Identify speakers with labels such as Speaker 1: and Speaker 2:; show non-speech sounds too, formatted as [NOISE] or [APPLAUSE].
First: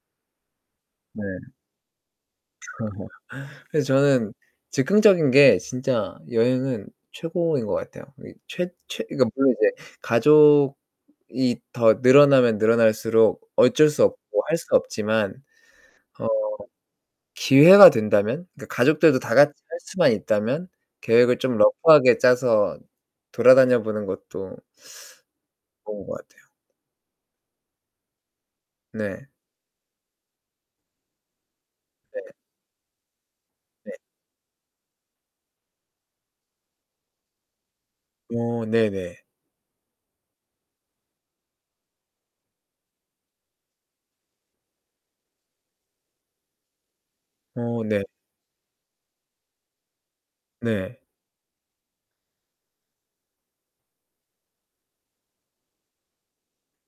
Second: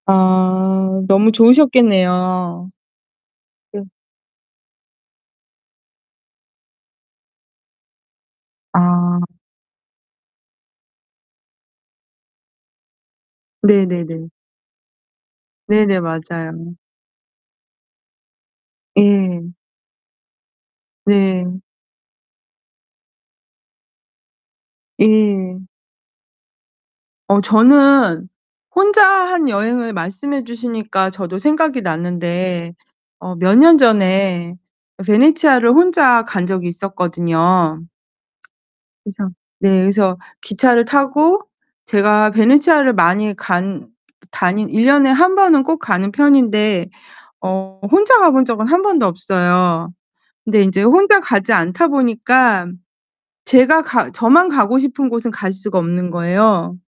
Speaker 1: 아
Speaker 2: 네.
Speaker 1: 너무 좋으셨겠네요.
Speaker 2: [LAUGHS] 그래서
Speaker 1: 그
Speaker 2: 저는 즉흥적인 게 진짜 여행은 최고인 것 같아요. 이 최 최
Speaker 1: 아.
Speaker 2: 그니까 물론 이제 가족이 더 늘어나면 늘어날수록 어쩔 수 없고
Speaker 1: 네네네.
Speaker 2: 할 수 없지만,
Speaker 1: 네네
Speaker 2: 어
Speaker 1: 맞아요.
Speaker 2: 기회가 된다면, 그 가족들도 다
Speaker 1: 예.
Speaker 2: 같이 할 수만 있다면 계획을 좀
Speaker 1: 네.
Speaker 2: 러프하게 짜서 돌아다녀 보는 것도
Speaker 1: 예.
Speaker 2: 좋은 것 같아요.
Speaker 1: 어 저는 혼자
Speaker 2: 네.
Speaker 1: 한 여행을 말씀해 주시니까 저도 생각이
Speaker 2: 네.
Speaker 1: 났는데, 어 몇 년
Speaker 2: 네.
Speaker 1: 전에 베네치아를 혼자 간 적이 있었거든요.
Speaker 2: 어 네네.
Speaker 1: 그래서 네 그래서 기차를 타고 제가 베네치아를 많이 간 다니 1 년에 1 번은 꼭 가는 편인데 어
Speaker 2: 오. 네.
Speaker 1: 혼자 가본 적은 1 번도 없어요. 근데 인제
Speaker 2: 네.
Speaker 1: 혼자 가지 않다 보니까 제가 가 저만 가고 싶은 곳은 갈 수가 없는 거예요.